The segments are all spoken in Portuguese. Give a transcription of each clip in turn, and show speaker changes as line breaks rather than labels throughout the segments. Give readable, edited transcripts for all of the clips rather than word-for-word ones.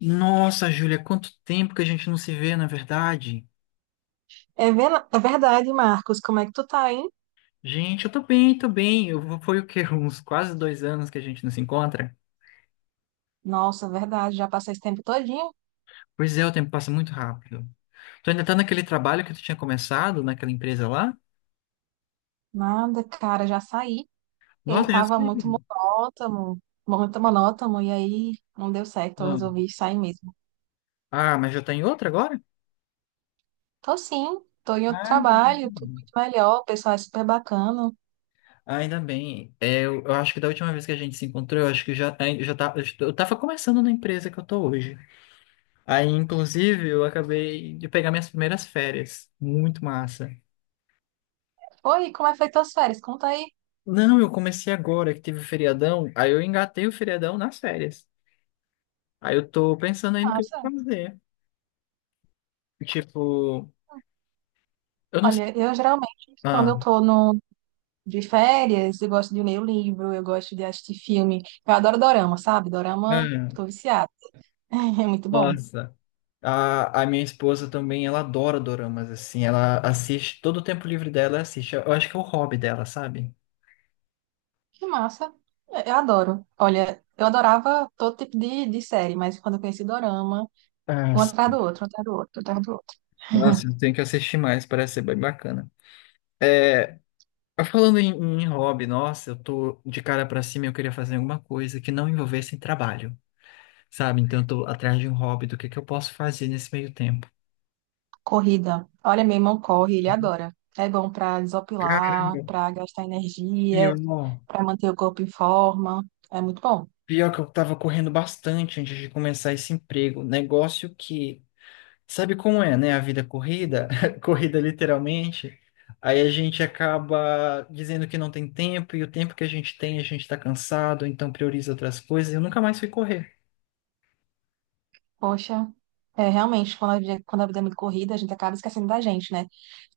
Nossa, Júlia, quanto tempo que a gente não se vê, na verdade.
É, é verdade, Marcos. Como é que tu tá, hein?
Gente, eu tô bem, tô bem. Foi o quê? Uns quase 2 anos que a gente não se encontra?
Nossa, é verdade. Já passei esse tempo todinho.
Pois é, o tempo passa muito rápido. Tu ainda tá naquele trabalho que tu tinha começado, naquela empresa lá?
Nada, cara, já saí. Ele
Nossa, já
tava
sei.
muito monótono, e aí não deu certo. Eu
Não.
resolvi sair mesmo.
Ah, mas já tá em outra agora?
Tô sim, tô em outro
Ah, ainda
trabalho, tudo
bem.
muito melhor. O pessoal é super bacana.
Ainda bem. É, eu acho que da última vez que a gente se encontrou, eu acho que já, ai, já tá, eu tava começando na empresa que eu tô hoje. Aí, inclusive, eu acabei de pegar minhas primeiras férias. Muito massa.
Oi, como é feito as férias? Conta aí.
Não, eu comecei agora que teve o feriadão, aí eu engatei o feriadão nas férias. Aí eu tô pensando ainda o que eu
Nossa.
vou fazer. Tipo, eu não sei.
Olha, eu geralmente, quando
Ah,
eu tô no, de férias, eu gosto de ler o livro, eu gosto de assistir filme. Eu adoro dorama, sabe? Dorama,
ah,
tô viciada. É muito bom.
nossa. A minha esposa também, ela adora doramas, assim. Ela assiste, todo o tempo livre dela ela assiste. Eu acho que é o hobby dela, sabe?
Que massa. É, eu adoro. Olha, eu adorava todo tipo de série, mas quando eu conheci Dorama,
Ah,
um atrás do
sim.
outro, um atrás do outro, um atrás do outro.
Nossa, eu tenho que assistir mais, parece ser bem bacana. É, falando em hobby, nossa, eu tô de cara pra cima, e eu queria fazer alguma coisa que não envolvesse trabalho. Sabe? Então eu tô atrás de um hobby, do que eu posso fazer nesse meio tempo.
Corrida. Olha, meu irmão corre, ele adora. É bom pra desopilar,
Caramba.
pra gastar
Pior,
energia,
ó,
pra manter o corpo em forma. É muito bom.
pior que eu tava correndo bastante antes de começar esse emprego. Negócio que, sabe como é, né? A vida é corrida, corrida literalmente. Aí a gente acaba dizendo que não tem tempo, e o tempo que a gente tem, a gente tá cansado, então prioriza outras coisas. E eu nunca mais fui correr.
Poxa, é realmente, quando a vida é muito corrida, a gente acaba esquecendo da gente, né?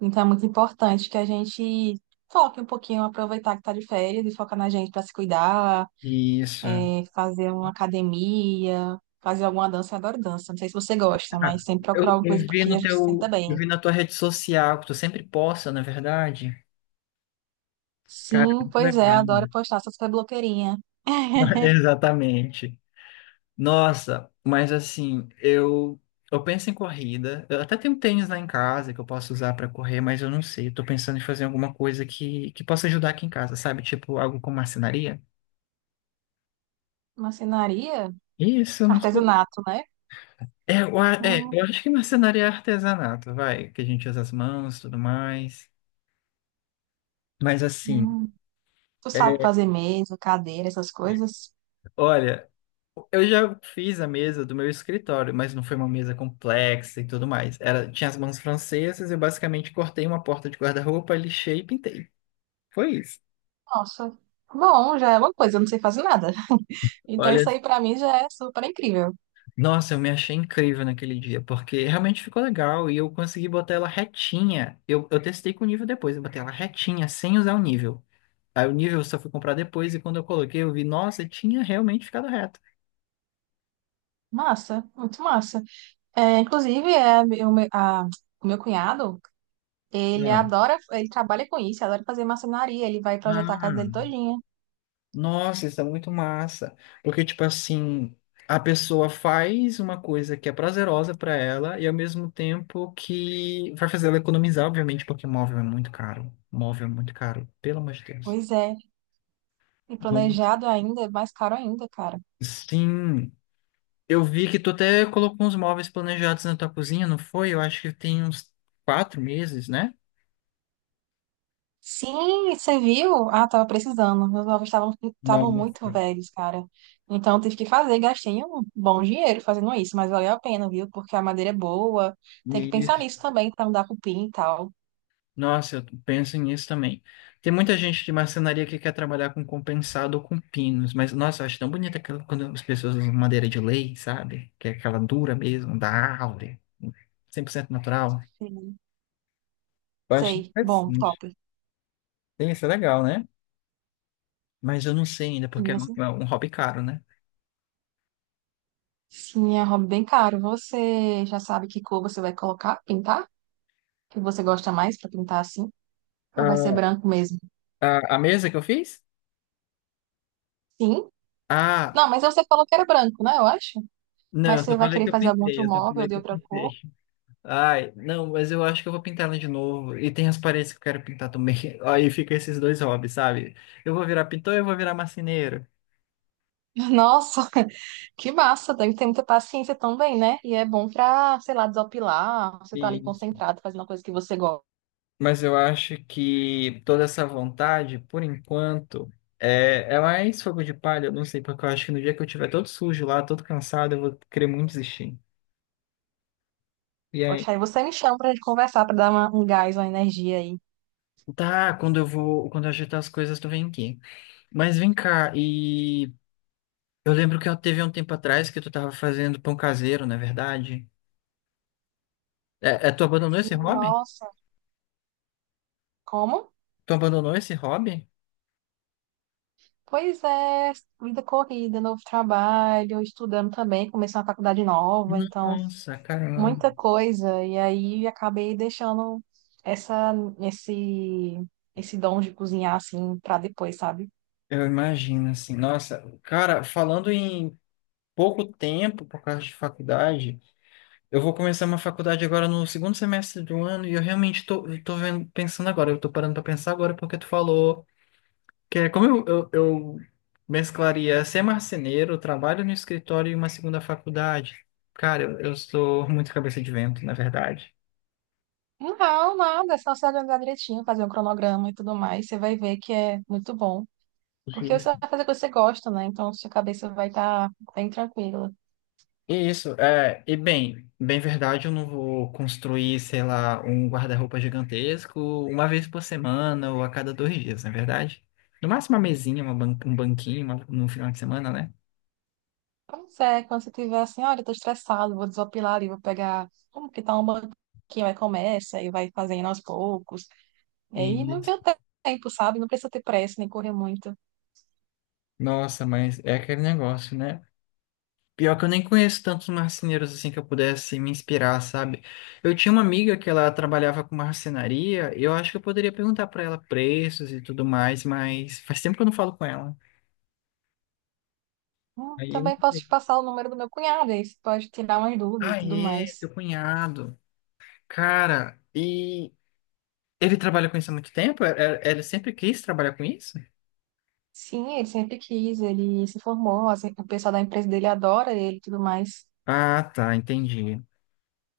Então é muito importante que a gente foque um pouquinho, aproveitar que tá de férias e focar na gente pra se cuidar.
Isso.
Fazer uma academia, fazer alguma dança. Eu adoro dança. Não sei se você gosta,
Ah,
mas sempre
Eu,
procurar alguma coisa
eu vi
porque
no
a gente se senta
teu, eu
bem.
vi na tua rede social, que tu sempre posta, na verdade. Cara,
Sim,
muito
pois é,
legal.
adoro postar, essas super blogueirinha.
Exatamente. Nossa, mas assim, eu penso em corrida. Eu até tenho tênis lá em casa que eu posso usar para correr, mas eu não sei. Eu tô pensando em fazer alguma coisa que possa ajudar aqui em casa, sabe? Tipo algo com marcenaria.
Marcenaria?
Isso, eu não sei.
Artesanato, né?
É, eu
Hum,
acho que marcenaria é artesanato, vai, que a gente usa as mãos, tudo mais. Mas assim,
hum. Tu
é,
sabe fazer mesa, cadeira, essas coisas?
olha. Eu já fiz a mesa do meu escritório, mas não foi uma mesa complexa e tudo mais. Tinha as mãos francesas, eu basicamente cortei uma porta de guarda-roupa, lixei e pintei. Foi isso.
Nossa, bom, já é uma coisa, eu não sei fazer nada. Então
Olha,
isso aí pra mim já é super incrível.
nossa, eu me achei incrível naquele dia, porque realmente ficou legal e eu consegui botar ela retinha. Eu testei com o nível depois, eu botei ela retinha, sem usar o nível. Aí o nível eu só fui comprar depois e quando eu coloquei, eu vi, nossa, tinha realmente ficado reto.
Massa, muito massa. É, inclusive, é, o meu, a- o meu cunhado. Ele
Ah,
adora, ele trabalha com isso, adora fazer marcenaria, ele vai projetar a casa dele
Ah.
todinha.
Nossa, isso é muito massa. Porque, tipo assim, a pessoa faz uma coisa que é prazerosa pra ela e ao mesmo tempo que vai fazer ela economizar, obviamente, porque móvel é muito caro. Móvel é muito caro, pelo amor de Deus.
Pois é, e
Vamos.
planejado ainda, é mais caro ainda, cara.
Sim, eu vi que tu até colocou uns móveis planejados na tua cozinha, não foi? Eu acho que tem uns 4 meses, né?
Sim, você viu? Ah, tava precisando. Meus móveis estavam muito
Nossa.
velhos, cara. Então eu tive que fazer, gastei um bom dinheiro fazendo isso, mas valeu a pena, viu? Porque a madeira é boa. Tem que pensar nisso também pra não dar cupim e tal.
Nossa, eu penso nisso também. Tem muita gente de marcenaria que quer trabalhar com compensado ou com pinos, mas nossa, eu acho tão bonita quando as pessoas usam madeira de lei, sabe? Que é aquela dura mesmo, da árvore, 100% natural.
Sim.
Eu acho
Sei. Bom, top.
interessante. Tem Isso é legal, né? Mas eu não sei ainda, porque é
Sim,
um,
assim.
é um hobby caro, né?
Sim, é um hobby bem caro. Você já sabe que cor você vai colocar, pintar? Que você gosta mais pra pintar assim? Ou vai ser
A,
branco mesmo?
a mesa que eu fiz?
Sim. Não,
Ah,
mas você falou que era branco, né? Eu acho.
não,
Mas
eu
você
só
vai
falei
querer
que eu
fazer algum
pintei,
outro
eu só
móvel
falei
de
que eu
outra cor?
pintei. Ai, não, mas eu acho que eu vou pintar ela de novo. E tem as paredes que eu quero pintar também. Aí fica esses dois hobbies, sabe? Eu vou virar pintor e eu vou virar marceneiro.
Nossa, que massa! Deve ter muita paciência também, né? E é bom pra, sei lá, desopilar. Você tá ali
E-
concentrado, fazendo uma coisa que você gosta.
Mas eu acho que toda essa vontade, por enquanto, é mais fogo de palha. Eu não sei, porque eu acho que no dia que eu tiver todo sujo lá, todo cansado, eu vou querer muito desistir. E aí,
Poxa, aí você me chama pra gente conversar, pra dar um gás, uma energia aí.
tá, quando eu ajeitar as coisas, tu vem aqui. Mas vem cá, e eu lembro que eu teve um tempo atrás que tu tava fazendo pão caseiro, não é verdade? É, tu abandonou esse
Sim,
hobby?
nossa. Como?
Tu abandonou esse hobby?
Pois é, vida corrida, novo trabalho, estudando também, comecei uma faculdade nova, então
Nossa, caramba.
muita coisa e aí acabei deixando essa esse esse dom de cozinhar assim pra depois, sabe?
Eu imagino assim. Nossa, cara, falando em pouco tempo por causa de faculdade, eu vou começar uma faculdade agora no segundo semestre do ano e eu tô vendo, pensando agora, eu tô parando pra pensar agora porque tu falou que é como eu mesclaria ser marceneiro, trabalho no escritório e uma segunda faculdade. Cara, eu sou muito cabeça de vento, na verdade.
Não, nada, é só se organizar direitinho, fazer um cronograma e tudo mais, você vai ver que é muito bom. Porque você vai fazer o que você gosta, né? Então sua cabeça vai estar bem tranquila.
Isso, é, e bem, bem verdade, eu não vou construir, sei lá, um guarda-roupa gigantesco uma vez por semana ou a cada 2 dias, não é verdade? No máximo uma mesinha, um banquinho no final de semana, né?
Pois é, quando você tiver assim, olha, eu tô estressado, vou desopilar ali, vou pegar como que tá um banquinho, aí começa e vai fazendo aos poucos. E
E,
aí não tem o tempo, sabe? Não precisa ter pressa nem correr muito.
nossa, mas é aquele negócio, né? Pior que eu nem conheço tantos marceneiros assim que eu pudesse me inspirar, sabe? Eu tinha uma amiga que ela trabalhava com marcenaria, e eu acho que eu poderia perguntar pra ela preços e tudo mais, mas faz tempo que eu não falo com ela. Aí,
Também posso te passar o número do meu cunhado, aí você pode tirar umas dúvidas e tudo
aê,
mais.
teu cunhado. Cara, e ele trabalha com isso há muito tempo? Ele sempre quis trabalhar com isso?
Sim, ele sempre quis, ele se formou, assim, o pessoal da empresa dele adora ele e tudo mais.
Ah, tá, entendi.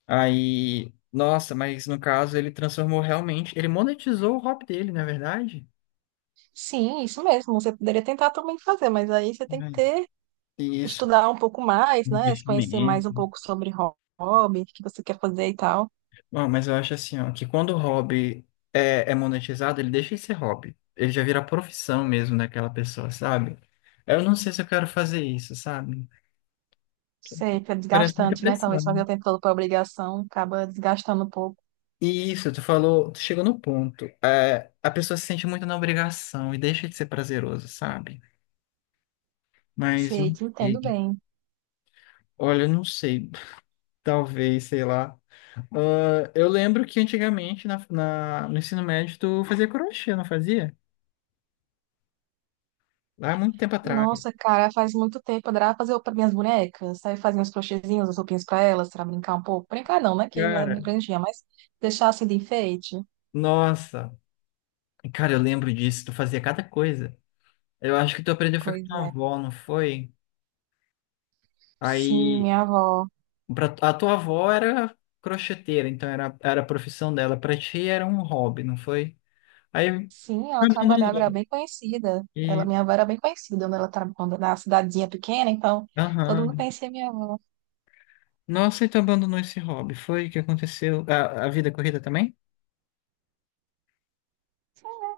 Aí, nossa, mas no caso ele transformou realmente, ele monetizou o hobby dele, não é verdade?
Sim, isso mesmo, você poderia tentar também fazer, mas aí você tem que
Ai,
ter,
isso,
estudar um pouco mais, né? Se conhecer
investimento.
mais um pouco sobre hobby, o que você quer fazer e tal.
Bom, mas eu acho assim, ó, que quando o hobby é, monetizado, ele deixa de ser hobby. Ele já vira profissão mesmo daquela pessoa, sabe? Eu não sei se eu quero fazer isso, sabe?
Sei que é
Parece muita
desgastante, né? Talvez fazer o
pressão.
tempo todo por obrigação acaba desgastando um pouco.
E isso, tu falou, tu chegou no ponto. É, a pessoa se sente muito na obrigação e deixa de ser prazeroso, sabe? Mas
Sei,
não
te entendo
sei.
bem.
Olha, eu não sei. Talvez, sei lá. Ah, eu lembro que antigamente na, no ensino médio tu fazia crochê, não fazia? Lá há muito tempo atrás.
Nossa, cara, faz muito tempo. Eu adorava fazer para minhas bonecas. Aí fazia uns crochêzinhos, as roupinhas para elas, para brincar um pouco. Brincar não, né? Que eu era
Cara,
bem grandinha, mas deixar assim de enfeite.
nossa. Cara, eu lembro disso. Tu fazia cada coisa. Eu acho que tu aprendeu foi com
Pois
tua
é.
avó, não foi?
Sim,
Aí
minha avó.
Pra, a tua avó era crocheteira, então era a profissão dela. Pra ti era um hobby, não foi? Aí
Sim, ela trabalhava, era
abandonou.
bem conhecida. Ela,
E,
minha avó era bem conhecida quando na cidadezinha pequena, então todo mundo
aham.
conhecia minha avó.
Nossa, e tu abandonou esse hobby. Foi o que aconteceu? A vida corrida também?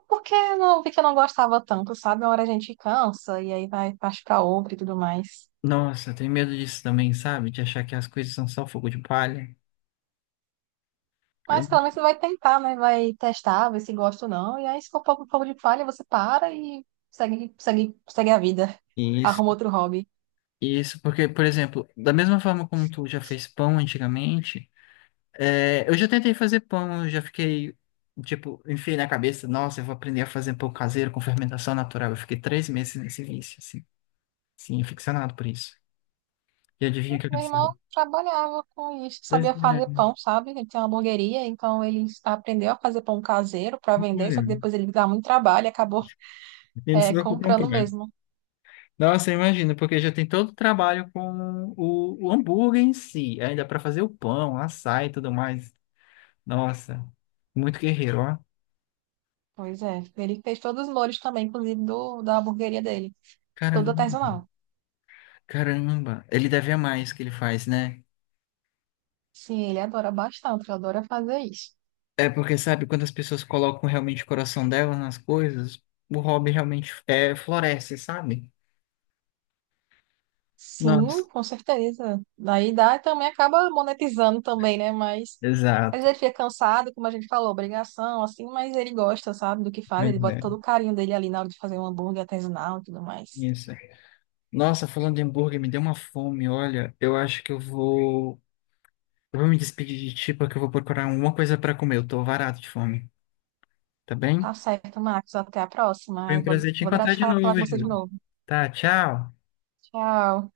Porque eu não vi que eu não gostava tanto, sabe? Uma hora a gente cansa e aí vai parte para outra e tudo mais.
Nossa, eu tenho medo disso também, sabe? De achar que as coisas são só fogo de palha. É,
Mas pelo menos você vai tentar, né? Vai testar, ver se gosta ou não. E aí, se for pouco pouco de falha, você para e segue, segue, segue a vida.
Isso,
Arruma outro hobby.
isso, porque, por exemplo, da mesma forma como tu já fez pão antigamente, é, eu já tentei fazer pão, eu já fiquei, tipo, enfiei na cabeça, nossa, eu vou aprender a fazer pão caseiro com fermentação natural. Eu fiquei 3 meses nesse vício, assim, sim, ficcionado por isso. E adivinha o que
Meu
aconteceu?
irmão trabalhava com isso,
Pois
sabia
é,
fazer
né?
pão, sabe? Ele tinha uma hamburgueria, então ele aprendeu a fazer pão caseiro para vender,
Olha,
só que depois ele dava muito trabalho e acabou
e não se
é,
preocupe com o
comprando
problema.
mesmo.
Nossa, imagina, porque já tem todo o trabalho com o, hambúrguer em si, ainda para fazer o pão, assar e tudo mais. Nossa, muito guerreiro, ó.
Pois é, ele fez todos os molhos também, inclusive do, da hamburgueria dele, todo
Caramba,
artesanal.
caramba. Ele deve amar isso que ele faz, né?
Sim, ele adora bastante, ele adora fazer isso.
É porque, sabe, quando as pessoas colocam realmente o coração delas nas coisas, o hobby realmente floresce, sabe? Nossa,
Sim, com certeza. Daí dá e também acaba monetizando também, né? Mas às
exato.
vezes ele fica cansado, como a gente falou, obrigação, assim, mas ele gosta, sabe, do que faz, ele bota todo o
Verdade.
carinho dele ali na hora de fazer um hambúrguer artesanal e tudo mais.
Isso. Nossa, falando de hambúrguer, me deu uma fome, olha. Eu acho que eu vou. Eu vou me despedir de ti, porque eu vou procurar alguma coisa para comer. Eu tô varado de fome, tá bem?
Tá certo, Marcos. Até a próxima.
Foi um
Eu
prazer te
vou adorar
encontrar
te
de
falar, falar
novo,
com você de
Júlio.
novo.
Tá, tchau.
Tchau.